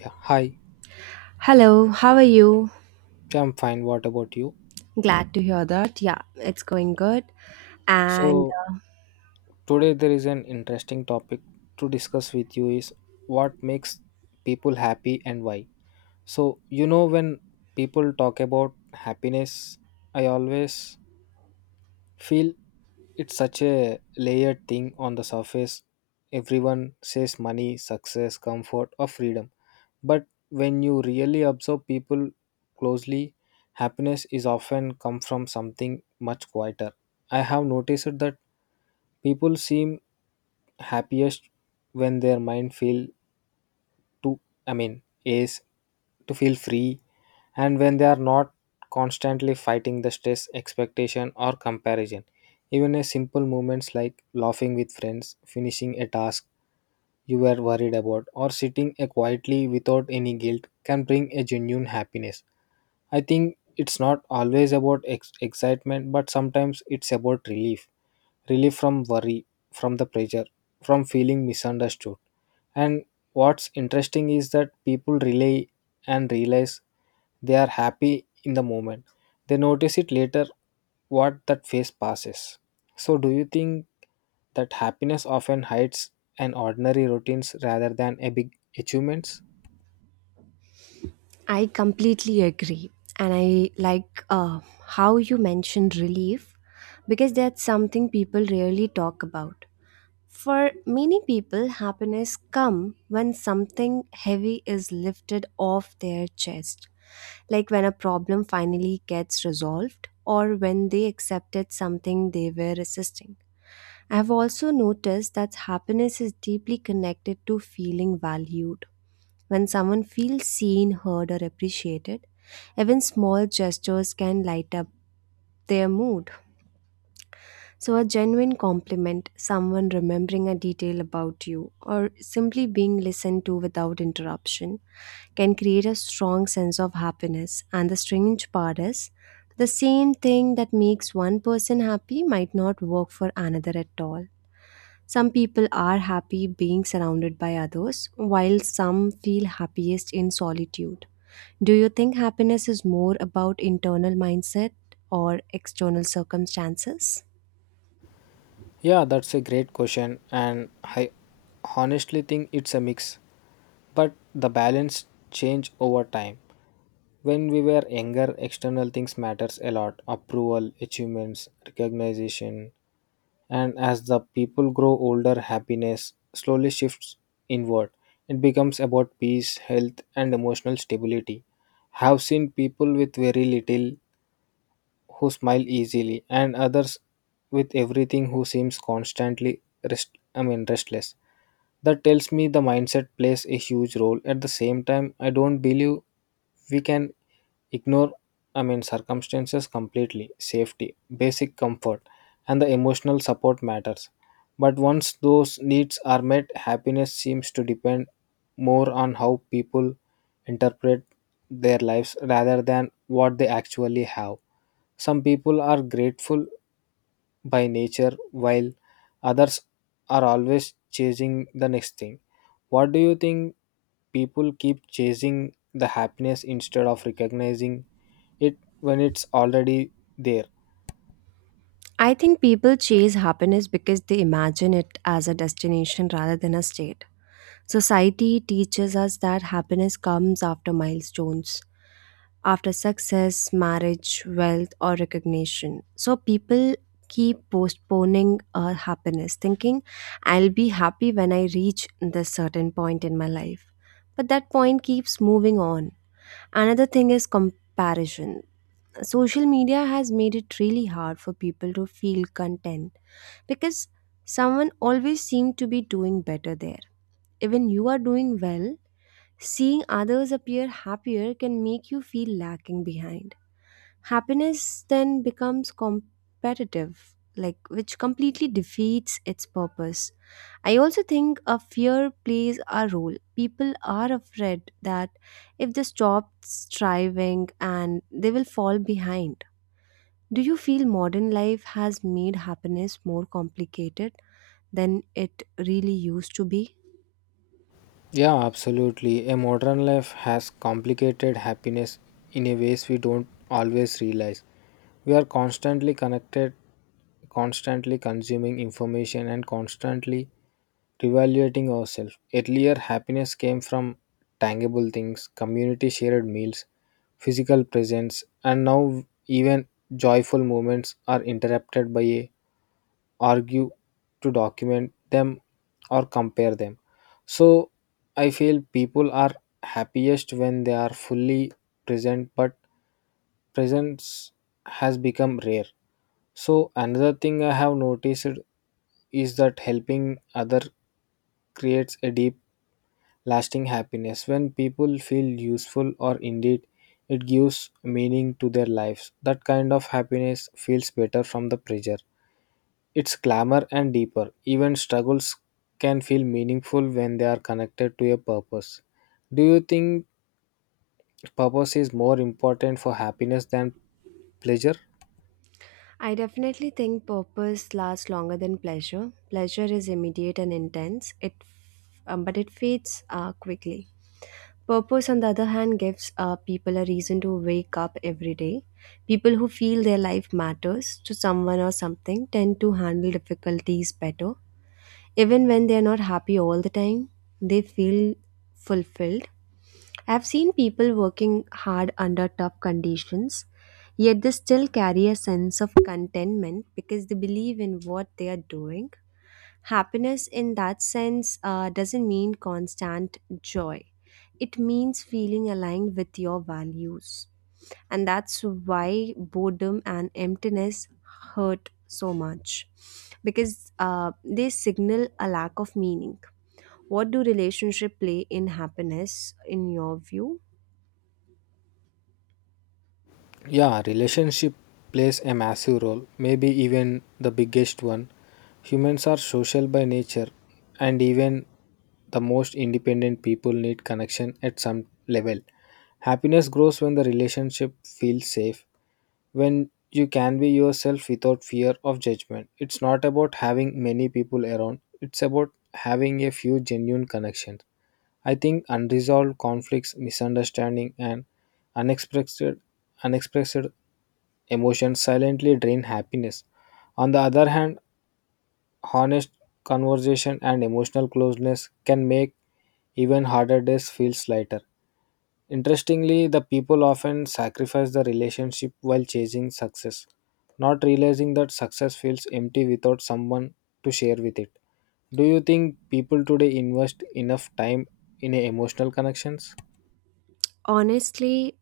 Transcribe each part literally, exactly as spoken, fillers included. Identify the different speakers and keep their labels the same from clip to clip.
Speaker 1: Yeah, hi.
Speaker 2: Hello, how are you?
Speaker 1: Yeah, I'm fine. What about you?
Speaker 2: Glad to hear that. Yeah, it's going good. And
Speaker 1: So
Speaker 2: uh,
Speaker 1: today there is an interesting topic to discuss with you is what makes people happy and why. So you know when people talk about happiness, I always feel it's such a layered thing. On the surface, everyone says money, success, comfort, or freedom, but when you really observe people closely, happiness is often come from something much quieter. I have noticed that people seem happiest when their mind feel to I mean is to feel free, and when they are not constantly fighting the stress expectation or comparison. Even a simple moments like laughing with friends, finishing a task you were worried about, or sitting uh, quietly without any guilt can bring a genuine happiness. I think it's not always about ex- excitement but sometimes it's about relief. Relief from worry, from the pressure, from feeling misunderstood. And what's interesting is that people relay and realize they are happy in the moment. They notice it later what that phase passes. So do you think that happiness often hides an ordinary routines rather than a big achievements?
Speaker 2: I completely agree. And I like uh, how you mentioned relief because that's something people rarely talk about. For many people, happiness comes when something heavy is lifted off their chest, like when a problem finally gets resolved or when they accepted something they were resisting. I've also noticed that happiness is deeply connected to feeling valued. When someone feels seen, heard, or appreciated, even small gestures can light up their mood. So, a genuine compliment, someone remembering a detail about you, or simply being listened to without interruption, can create a strong sense of happiness. And the strange part is, the same thing that makes one person happy might not work for another at all. Some people are happy being surrounded by others, while some feel happiest in solitude. Do you think happiness is more about internal mindset or external circumstances?
Speaker 1: Yeah, that's a great question, and I honestly think it's a mix. But the balance change over time. When we were younger, external things matters a lot: approval, achievements, recognition. And as the people grow older, happiness slowly shifts inward. It becomes about peace, health, and emotional stability. I have seen people with very little who smile easily, and others with everything who seems constantly rest I mean restless. That tells me the mindset plays a huge role. At the same time, I don't believe we can ignore, I mean, circumstances completely. Safety, basic comfort, and the emotional support matters. But once those needs are met, happiness seems to depend more on how people interpret their lives rather than what they actually have. Some people are grateful by nature, while others are always chasing the next thing. What do you think people keep chasing the happiness instead of recognizing it when it's already there?
Speaker 2: I think people chase happiness because they imagine it as a destination rather than a state. Society teaches us that happiness comes after milestones, after success, marriage, wealth, or recognition. So people keep postponing uh, happiness, thinking, I'll be happy when I reach this certain point in my life. But that point keeps moving on. Another thing is comparison. Social media has made it really hard for people to feel content because someone always seems to be doing better there. Even you are doing well, seeing others appear happier can make you feel lacking behind. Happiness then becomes competitive, like which completely defeats its purpose. I also think a fear plays a role. People are afraid that if they stop striving and they will fall behind. Do you feel modern life has made happiness more complicated than it really used to be?
Speaker 1: Yeah, absolutely. A modern life has complicated happiness in a ways we don't always realize. We are constantly connected, constantly consuming information, and constantly reevaluating ourselves. Earlier, happiness came from tangible things, community shared meals, physical presence, and now even joyful moments are interrupted by a argue to document them or compare them. So I feel people are happiest when they are fully present, but presence has become rare. So another thing I have noticed is that helping other creates a deep lasting happiness when people feel useful or indeed it gives meaning to their lives. That kind of happiness feels better from the pressure it's clamor and deeper. Even struggles can feel meaningful when they are connected to a purpose. Do you think purpose is more important for happiness than pleasure?
Speaker 2: I definitely think purpose lasts longer than pleasure. Pleasure is immediate and intense, it, um, but it fades uh, quickly. Purpose, on the other hand, gives uh, people a reason to wake up every day. People who feel their life matters to someone or something tend to handle difficulties better even when they are not happy all the time, they feel fulfilled. I've seen people working hard under tough conditions, yet they still carry a sense of contentment because they believe in what they are doing. Happiness, in that sense, uh, doesn't mean constant joy, it means feeling aligned with your values, and that's why boredom and emptiness hurt so much because uh, they signal a lack of meaning. What do relationship play in happiness in your view?
Speaker 1: Yeah, relationship plays a massive role, maybe even the biggest one. Humans are social by nature, and even the most independent people need connection at some level. Happiness grows when the relationship feels safe, when you can be yourself without fear of judgment. It's not about having many people around, it's about having a few genuine connections. I think unresolved conflicts, misunderstanding, and unexpressed unexpressed emotions silently drain happiness. On the other hand, honest conversation and emotional closeness can make even harder days feel lighter. Interestingly, the people often sacrifice the relationship while chasing success, not realizing that success feels empty without someone to share with it. Do you think people today invest enough time in emotional connections?
Speaker 2: Honestly,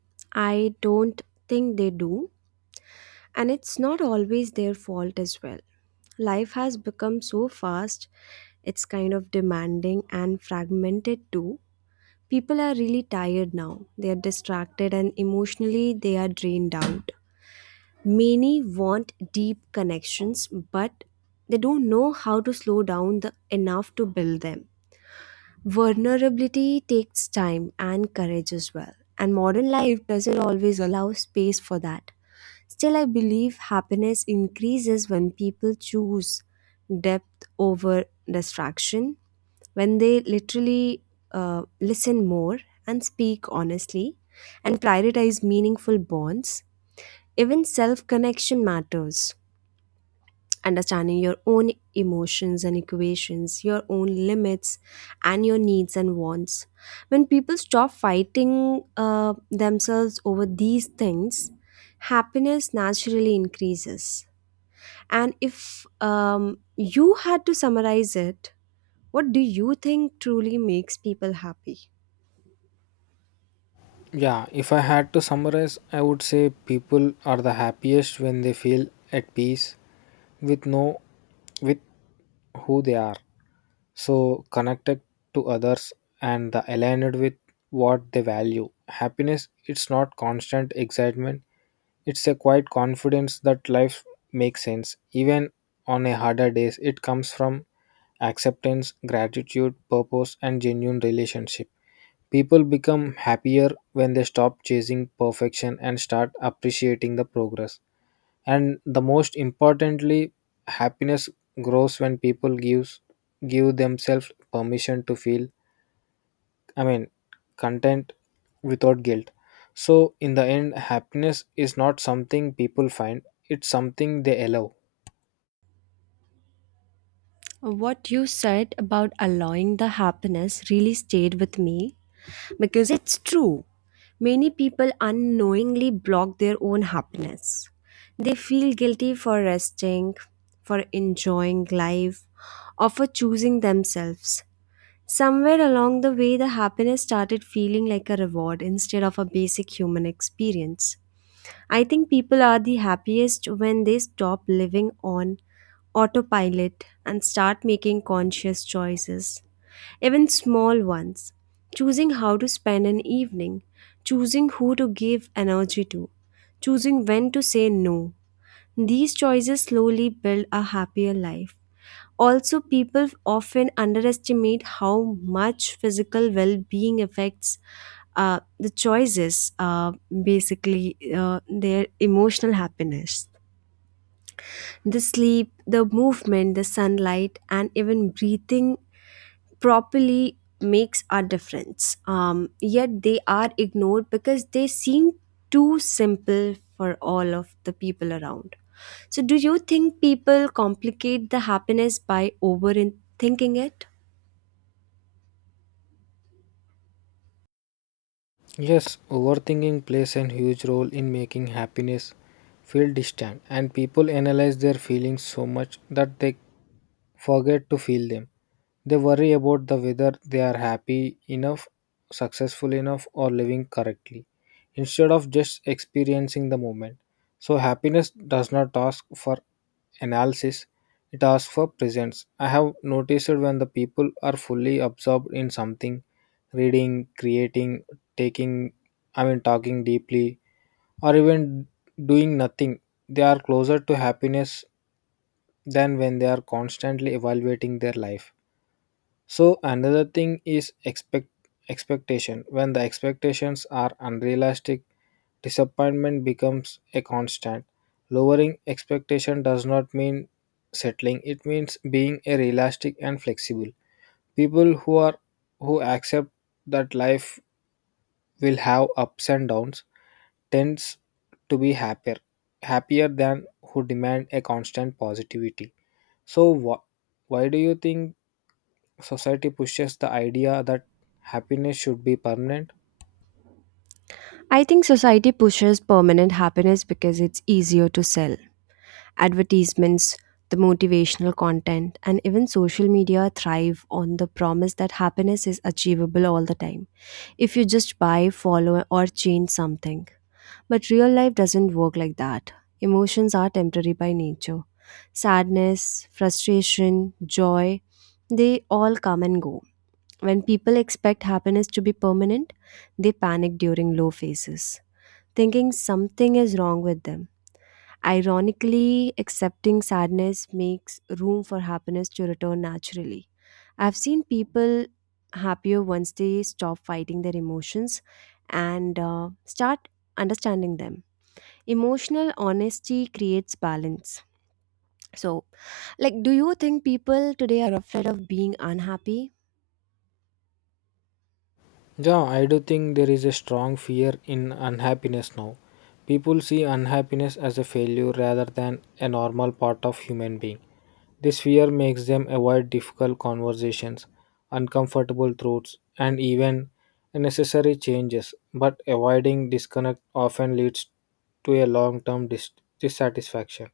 Speaker 2: I don't think they do, and it's not always their fault as well. Life has become so fast, it's kind of demanding and fragmented too. People are really tired now, they are distracted and emotionally they are drained out. Many want deep connections, but they don't know how to slow down the, enough to build them. Vulnerability takes time and courage as well, and modern life doesn't always allow space for that. Still, I believe happiness increases when people choose depth over distraction, when they literally uh, listen more and speak honestly and prioritize meaningful bonds, even self connection matters. Understanding your own emotions and equations, your own limits, and your needs and wants. When people stop fighting uh, themselves over these things, happiness naturally increases. And if um, you had to summarize it, what do you think truly makes people happy?
Speaker 1: Yeah, if I had to summarize, I would say people are the happiest when they feel at peace with no with who they are, so connected to others, and the aligned with what they value. Happiness, it's not constant excitement, it's a quiet confidence that life makes sense, even on a harder days. It comes from acceptance, gratitude, purpose, and genuine relationship. People become happier when they stop chasing perfection and start appreciating the progress. And the most importantly, happiness grows when people gives give themselves permission to feel, I mean, content without guilt. So in the end, happiness is not something people find, it's something they allow.
Speaker 2: What you said about allowing the happiness really stayed with me. Because it's true. Many people unknowingly block their own happiness. They feel guilty for resting, for enjoying life, or for choosing themselves. Somewhere along the way, the happiness started feeling like a reward instead of a basic human experience. I think people are the happiest when they stop living on autopilot and start making conscious choices, even small ones. Choosing how to spend an evening, choosing who to give energy to, choosing when to say no. These choices slowly build a happier life. Also, people often underestimate how much physical well being affects uh, the choices, uh, basically, uh, their emotional happiness. The sleep, the movement, the sunlight, and even breathing properly makes a difference. Um, yet they are ignored because they seem too simple for all of the people around. So, do you think people complicate the happiness by overthinking it?
Speaker 1: Yes, overthinking plays a huge role in making happiness feel distant, and people analyze their feelings so much that they forget to feel them. They worry about the whether they are happy enough, successful enough, or living correctly instead of just experiencing the moment. So, happiness does not ask for analysis, it asks for presence. I have noticed when the people are fully absorbed in something, reading, creating, taking, I mean, talking deeply, or even doing nothing, they are closer to happiness than when they are constantly evaluating their life. So another thing is expect expectation. When the expectations are unrealistic, disappointment becomes a constant. Lowering expectation does not mean settling. It means being a realistic and flexible. People who are who accept that life will have ups and downs tends to be happier happier than who demand a constant positivity. So wh- why do you think society pushes the idea that happiness should be permanent?
Speaker 2: I think society pushes permanent happiness because it's easier to sell. Advertisements, the motivational content, and even social media thrive on the promise that happiness is achievable all the time if you just buy, follow, or change something. But real life doesn't work like that. Emotions are temporary by nature. Sadness, frustration, joy, they all come and go. When people expect happiness to be permanent, they panic during low phases, thinking something is wrong with them. Ironically, accepting sadness makes room for happiness to return naturally. I've seen people happier once they stop fighting their emotions and uh, start understanding them. Emotional honesty creates balance. So, like, do you think people today are afraid of being unhappy?
Speaker 1: Yeah, I do think there is a strong fear in unhappiness now. People see unhappiness as a failure rather than a normal part of human being. This fear makes them avoid difficult conversations, uncomfortable truths, and even necessary changes. But avoiding disconnect often leads to a long-term dis- dissatisfaction.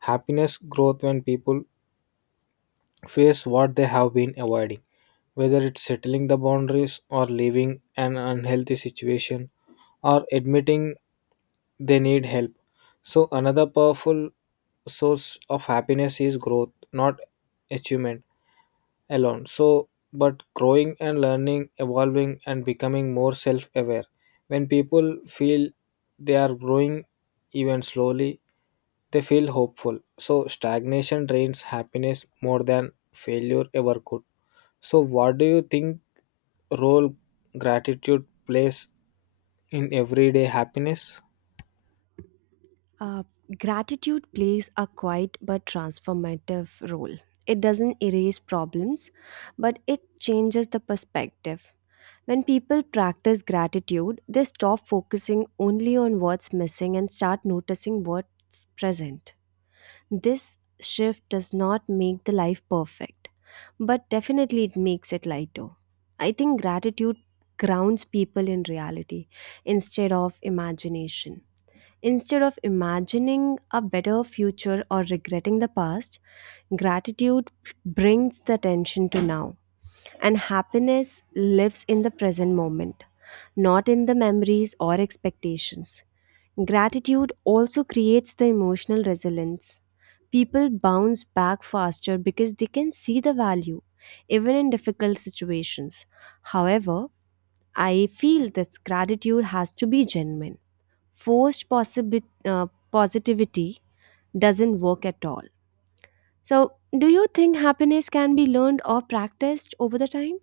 Speaker 1: Happiness grows when people face what they have been avoiding, whether it's settling the boundaries or leaving an unhealthy situation or admitting they need help. So, another powerful source of happiness is growth, not achievement alone. So, but growing and learning, evolving, and becoming more self aware. When people feel they are growing even slowly, they feel hopeful. So, stagnation drains happiness more than failure ever could. So, what do you think role gratitude plays in everyday happiness?
Speaker 2: Uh, Gratitude plays a quiet but transformative role. It doesn't erase problems, but it changes the perspective. When people practice gratitude, they stop focusing only on what's missing and start noticing what's present. This shift does not make the life perfect, but definitely it makes it lighter. I think gratitude grounds people in reality instead of imagination. Instead of imagining a better future or regretting the past, gratitude brings the attention to now, and happiness lives in the present moment, not in the memories or expectations. Gratitude also creates the emotional resilience. People bounce back faster because they can see the value, even in difficult situations. However, I feel that gratitude has to be genuine, forced possibi- uh, positivity doesn't work at all. So, do you think happiness can be learned or practiced over the time?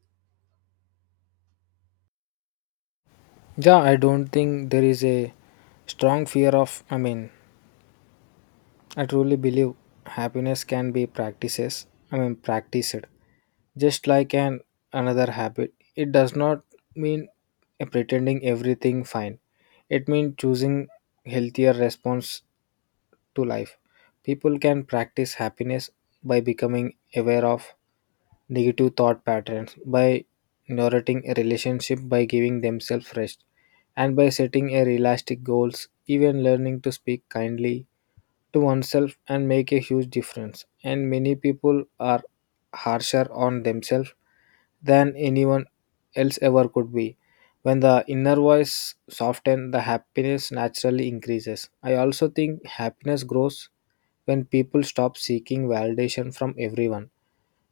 Speaker 1: Yeah, I don't think there is a strong fear of, I mean, I truly believe happiness can be practices, I mean, practiced, just like an another habit. It does not mean uh, pretending everything fine, it means choosing healthier response to life. People can practice happiness by becoming aware of negative thought patterns, by nourishing a relationship, by giving themselves rest, and by setting a realistic goals. Even learning to speak kindly to oneself and make a huge difference. And many people are harsher on themselves than anyone else ever could be. When the inner voice softens, the happiness naturally increases. I also think happiness grows when people stop seeking validation from everyone.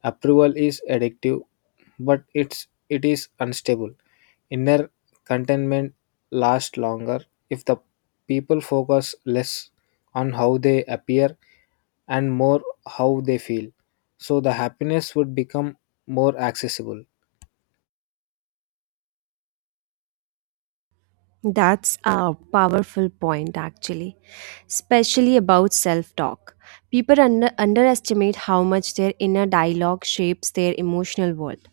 Speaker 1: Approval is addictive, but it's it is unstable. Inner contentment lasts longer if the people focus less on how they appear and more how they feel. So the happiness would become more accessible.
Speaker 2: That's a powerful point, actually, especially about self talk. People under- underestimate how much their inner dialogue shapes their emotional world.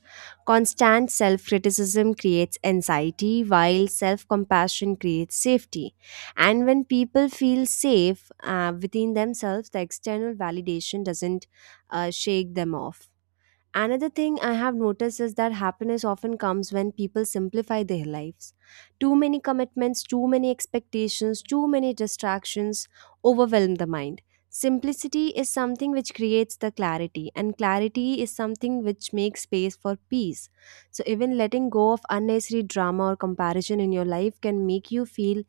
Speaker 2: Constant self criticism creates anxiety, while self compassion creates safety. And when people feel safe uh, within themselves, the external validation doesn't uh, shake them off. Another thing I have noticed is that happiness often comes when people simplify their lives. Too many commitments, too many expectations, too many distractions overwhelm the mind. Simplicity is something which creates the clarity, and clarity is something which makes space for peace. So, even letting go of unnecessary drama or comparison in your life can make you feel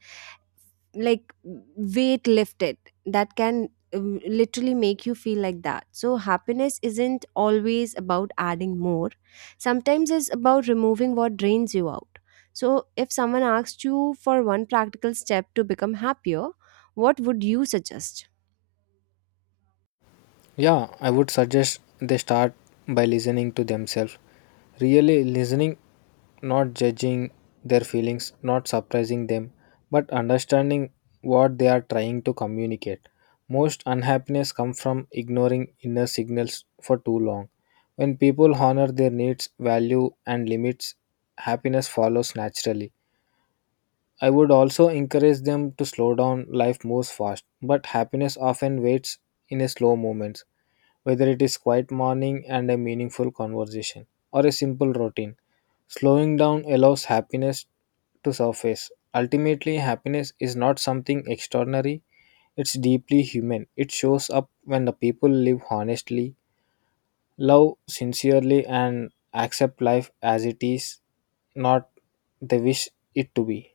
Speaker 2: like weight lifted, that can um, literally make you feel like that. So happiness isn't always about adding more, sometimes it's about removing what drains you out. So if someone asked you for one practical step to become happier, what would you suggest?
Speaker 1: Yeah, I would suggest they start by listening to themselves. Really listening, not judging their feelings, not surprising them, but understanding what they are trying to communicate. Most unhappiness comes from ignoring inner signals for too long. When people honor their needs, value, and limits, happiness follows naturally. I would also encourage them to slow down. Life moves fast, but happiness often waits in a slow moments, whether it is quiet morning and a meaningful conversation, or a simple routine. Slowing down allows happiness to surface. Ultimately, happiness is not something extraordinary, it's deeply human. It shows up when the people live honestly, love sincerely, and accept life as it is, not they wish it to be.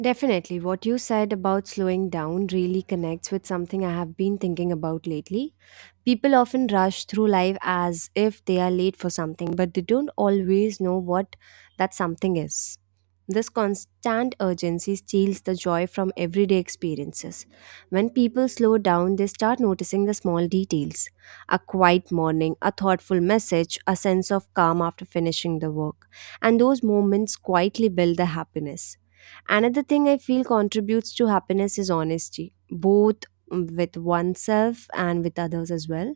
Speaker 2: Definitely. What you said about slowing down really connects with something I have been thinking about lately. People often rush through life as if they are late for something, but they don't always know what that something is. This constant urgency steals the joy from everyday experiences. When people slow down, they start noticing the small details, a quiet morning, a thoughtful message, a sense of calm after finishing the work. And those moments quietly build the happiness. Another thing I feel contributes to happiness is honesty, both with oneself and with others as well.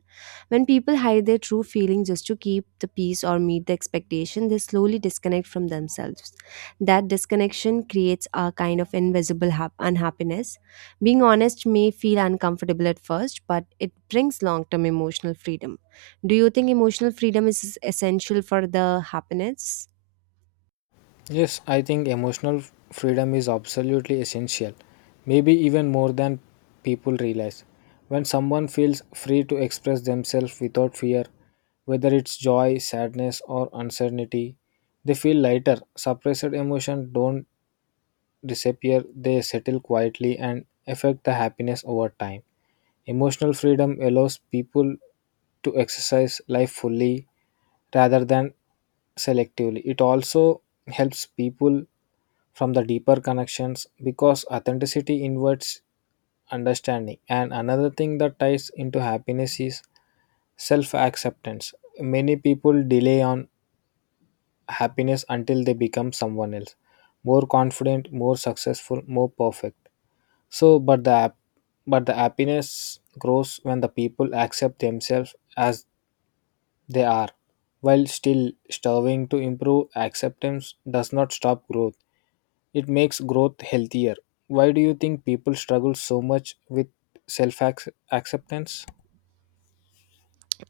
Speaker 2: When people hide their true feelings just to keep the peace or meet the expectation, they slowly disconnect from themselves. That disconnection creates a kind of invisible hap- unhappiness. Being honest may feel uncomfortable at first, but it brings long term emotional freedom. Do you think emotional freedom is essential for the happiness?
Speaker 1: Yes, I think emotional freedom is absolutely essential, maybe even more than people realize. When someone feels free to express themselves without fear, whether it's joy, sadness, or uncertainty, they feel lighter. Suppressed emotions don't disappear, they settle quietly and affect the happiness over time. Emotional freedom allows people to exercise life fully rather than selectively. It also helps people from the deeper connections because authenticity invites understanding. And another thing that ties into happiness is self acceptance. Many people delay on happiness until they become someone else, more confident, more successful, more perfect. So but the hap- but the happiness grows when the people accept themselves as they are while still striving to improve. Acceptance does not stop growth, it makes growth healthier. Why do you think people struggle so much with self acceptance?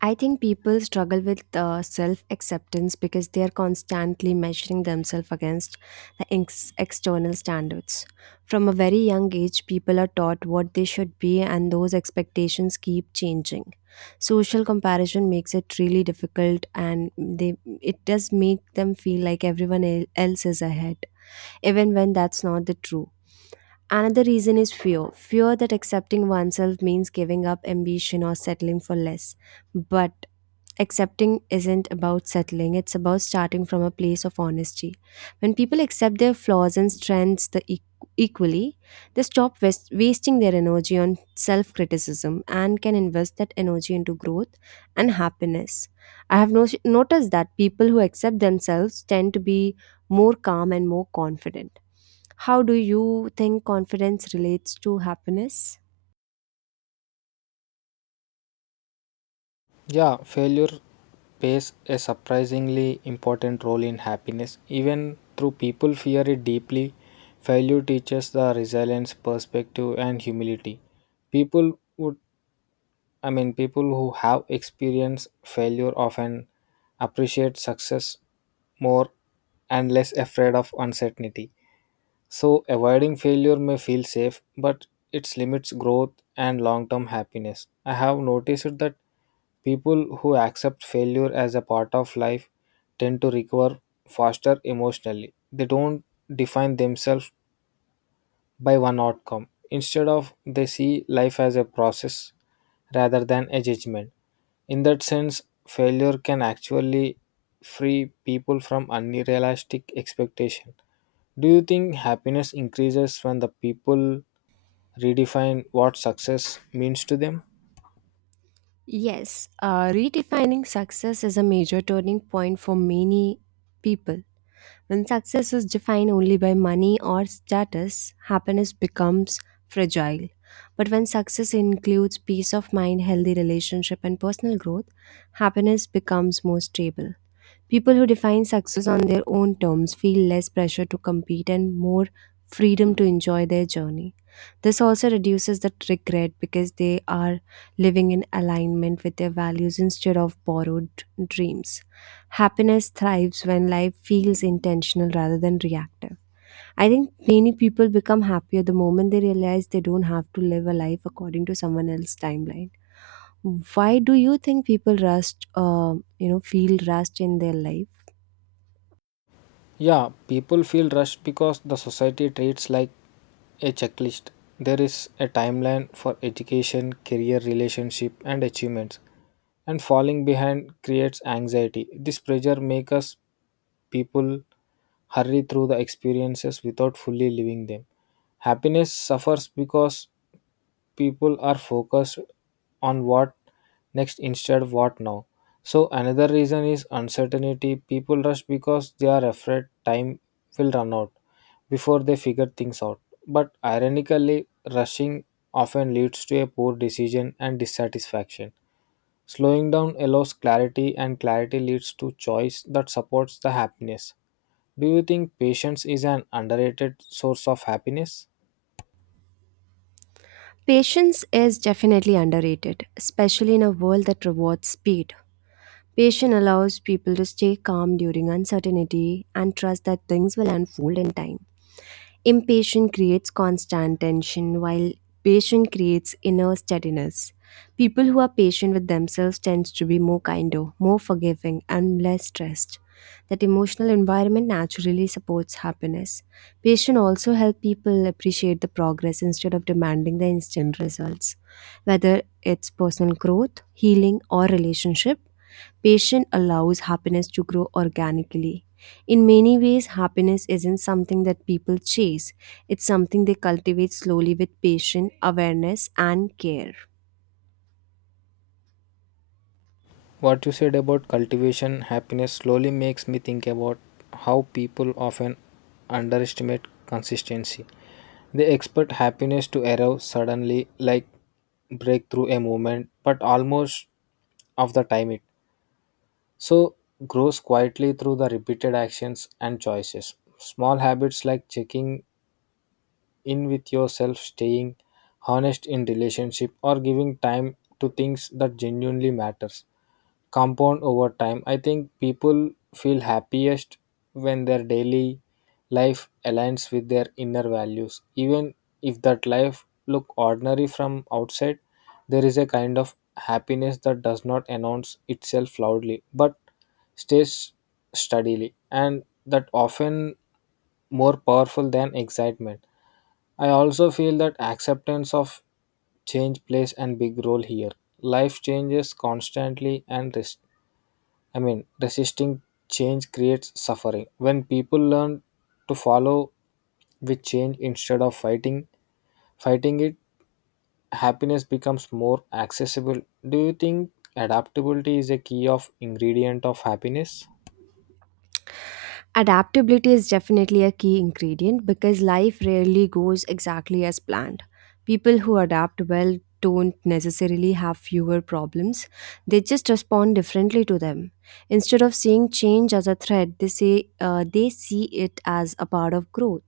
Speaker 2: I think people struggle with uh, self acceptance because they are constantly measuring themselves against the ex- external standards. From a very young age, people are taught what they should be, and those expectations keep changing. Social comparison makes it really difficult, and they it does make them feel like everyone el- else is ahead, even when that's not the true. Another reason is fear, fear that accepting oneself means giving up ambition or settling for less. But accepting isn't about settling, it's about starting from a place of honesty. When people accept their flaws and strengths the e- equally, they stop wast- wasting their energy on self criticism and can invest that energy into growth and happiness. I have no- noticed that people who accept themselves tend to be more calm and more confident. How do you think confidence relates to happiness?
Speaker 1: Yeah, failure plays a surprisingly important role in happiness. Even though people fear it deeply, failure teaches the resilience, perspective, and humility. People would, I mean, people who have experienced failure often appreciate success more and less afraid of uncertainty. So, avoiding failure may feel safe, but it limits growth and long term happiness. I have noticed that people who accept failure as a part of life tend to recover faster emotionally. They don't define themselves by one outcome. Instead of they see life as a process rather than a judgment. In that sense, failure can actually free people from unrealistic expectation. Do you think happiness increases when the people redefine what success means to them?
Speaker 2: Yes, uh, redefining success is a major turning point for many people. When success is defined only by money or status, happiness becomes fragile. But when success includes peace of mind, healthy relationship, and personal growth, happiness becomes more stable. People who define success on their own terms feel less pressure to compete and more freedom to enjoy their journey. This also reduces the regret because they are living in alignment with their values instead of borrowed dreams. Happiness thrives when life feels intentional rather than reactive. I think many people become happier the moment they realize they don't have to live a life according to someone else's timeline. Why do you think people rust, uh, you know, feel rushed in their life?
Speaker 1: Yeah, people feel rushed because the society treats like a checklist. There is a timeline for education, career, relationship, and achievements, and falling behind creates anxiety. This pressure makes us people hurry through the experiences without fully living them. Happiness suffers because people are focused on what next instead what now. So another reason is uncertainty. People rush because they are afraid time will run out before they figure things out. But ironically, rushing often leads to a poor decision and dissatisfaction. Slowing down allows clarity, and clarity leads to choice that supports the happiness. Do you think patience is an underrated source of happiness?
Speaker 2: Patience is definitely underrated, especially in a world that rewards speed. Patience allows people to stay calm during uncertainty and trust that things will unfold in time. Impatience creates constant tension, while patience creates inner steadiness. People who are patient with themselves tend to be more kinder, more forgiving, and less stressed. That emotional environment naturally supports happiness. Patience also helps people appreciate the progress instead of demanding the instant results. Whether it's personal growth, healing, or relationship, patience allows happiness to grow organically. In many ways, happiness isn't something that people chase, it's something they cultivate slowly with patience, awareness, and care.
Speaker 1: What you said about cultivation happiness slowly makes me think about how people often underestimate consistency. They expect happiness to arrive suddenly, like breakthrough a moment, but almost of the time it so grows quietly through the repeated actions and choices. Small habits like checking in with yourself, staying honest in relationship, or giving time to things that genuinely matters. Compound over time. I think people feel happiest when their daily life aligns with their inner values. Even if that life look ordinary from outside, there is a kind of happiness that does not announce itself loudly but stays steadily, and that often more powerful than excitement. I also feel that acceptance of change plays a big role here. Life changes constantly, and res- I mean resisting change creates suffering. When people learn to follow with change instead of fighting fighting it, happiness becomes more accessible. Do you think adaptability is a key of ingredient of happiness?
Speaker 2: Adaptability is definitely a key ingredient because life rarely goes exactly as planned. People who adapt well don't necessarily have fewer problems, they just respond differently to them. Instead of seeing change as a threat, they, say, uh, they see it as a part of growth.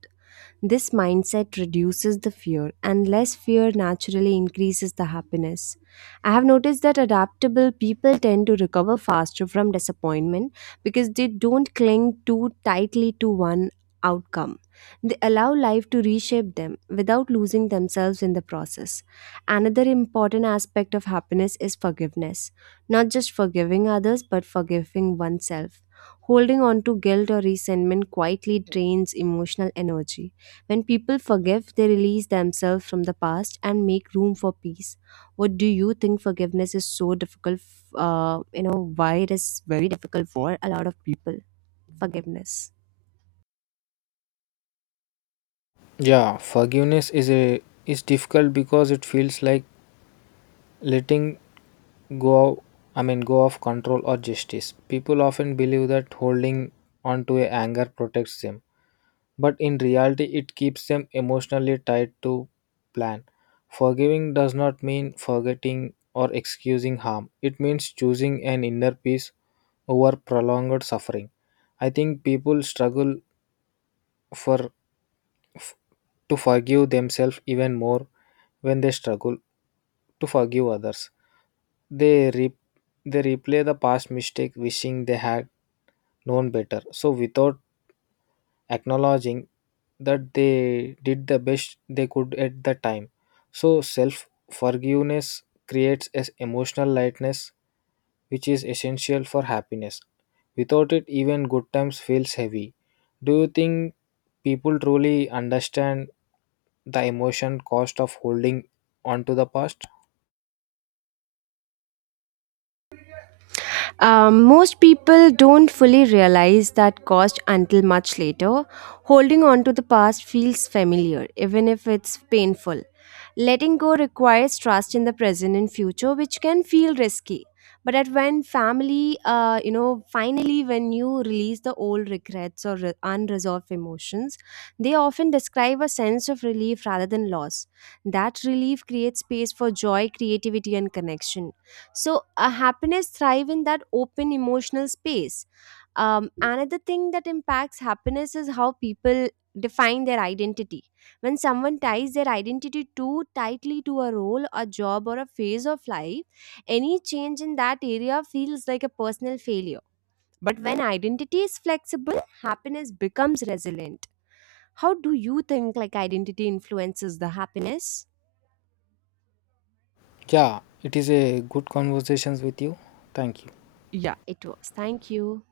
Speaker 2: This mindset reduces the fear, and less fear naturally increases the happiness. I have noticed that adaptable people tend to recover faster from disappointment because they don't cling too tightly to one outcome. They allow life to reshape them without losing themselves in the process. Another important aspect of happiness is forgiveness, not just forgiving others, but forgiving oneself. Holding on to guilt or resentment quietly drains emotional energy. When people forgive, they release themselves from the past and make room for peace. What do you think forgiveness is so difficult? F- Uh, you know, why it is very difficult for a lot of people, forgiveness.
Speaker 1: Yeah, forgiveness is a is difficult because it feels like letting go out, I mean go of control or justice. People often believe that holding on to a anger protects them, but in reality it keeps them emotionally tied to plan. Forgiving does not mean forgetting or excusing harm, it means choosing an inner peace over prolonged suffering. I think people struggle for f- to forgive themselves even more when they struggle to forgive others. They re- they replay the past mistake wishing they had known better. So without acknowledging that they did the best they could at the time. So self forgiveness creates as emotional lightness which is essential for happiness. Without it even good times feels heavy. Do you think people truly understand the emotion cost of holding on to the past?
Speaker 2: Um, most people don't fully realize that cost until much later. Holding on to the past feels familiar, even if it's painful. Letting go requires trust in the present and future, which can feel risky. But at when family, uh, you know, finally when you release the old regrets or re- unresolved emotions, they often describe a sense of relief rather than loss. That relief creates space for joy, creativity, and connection. So a happiness thrive in that open emotional space. Um, another thing that impacts happiness is how people define their identity. When someone ties their identity too tightly to a role, a job, or a phase of life, any change in that area feels like a personal failure. But when identity is flexible, happiness becomes resilient. How do you think like identity influences the happiness?
Speaker 1: Yeah, it is a good conversations with you. Thank you.
Speaker 2: Yeah. It was, thank you.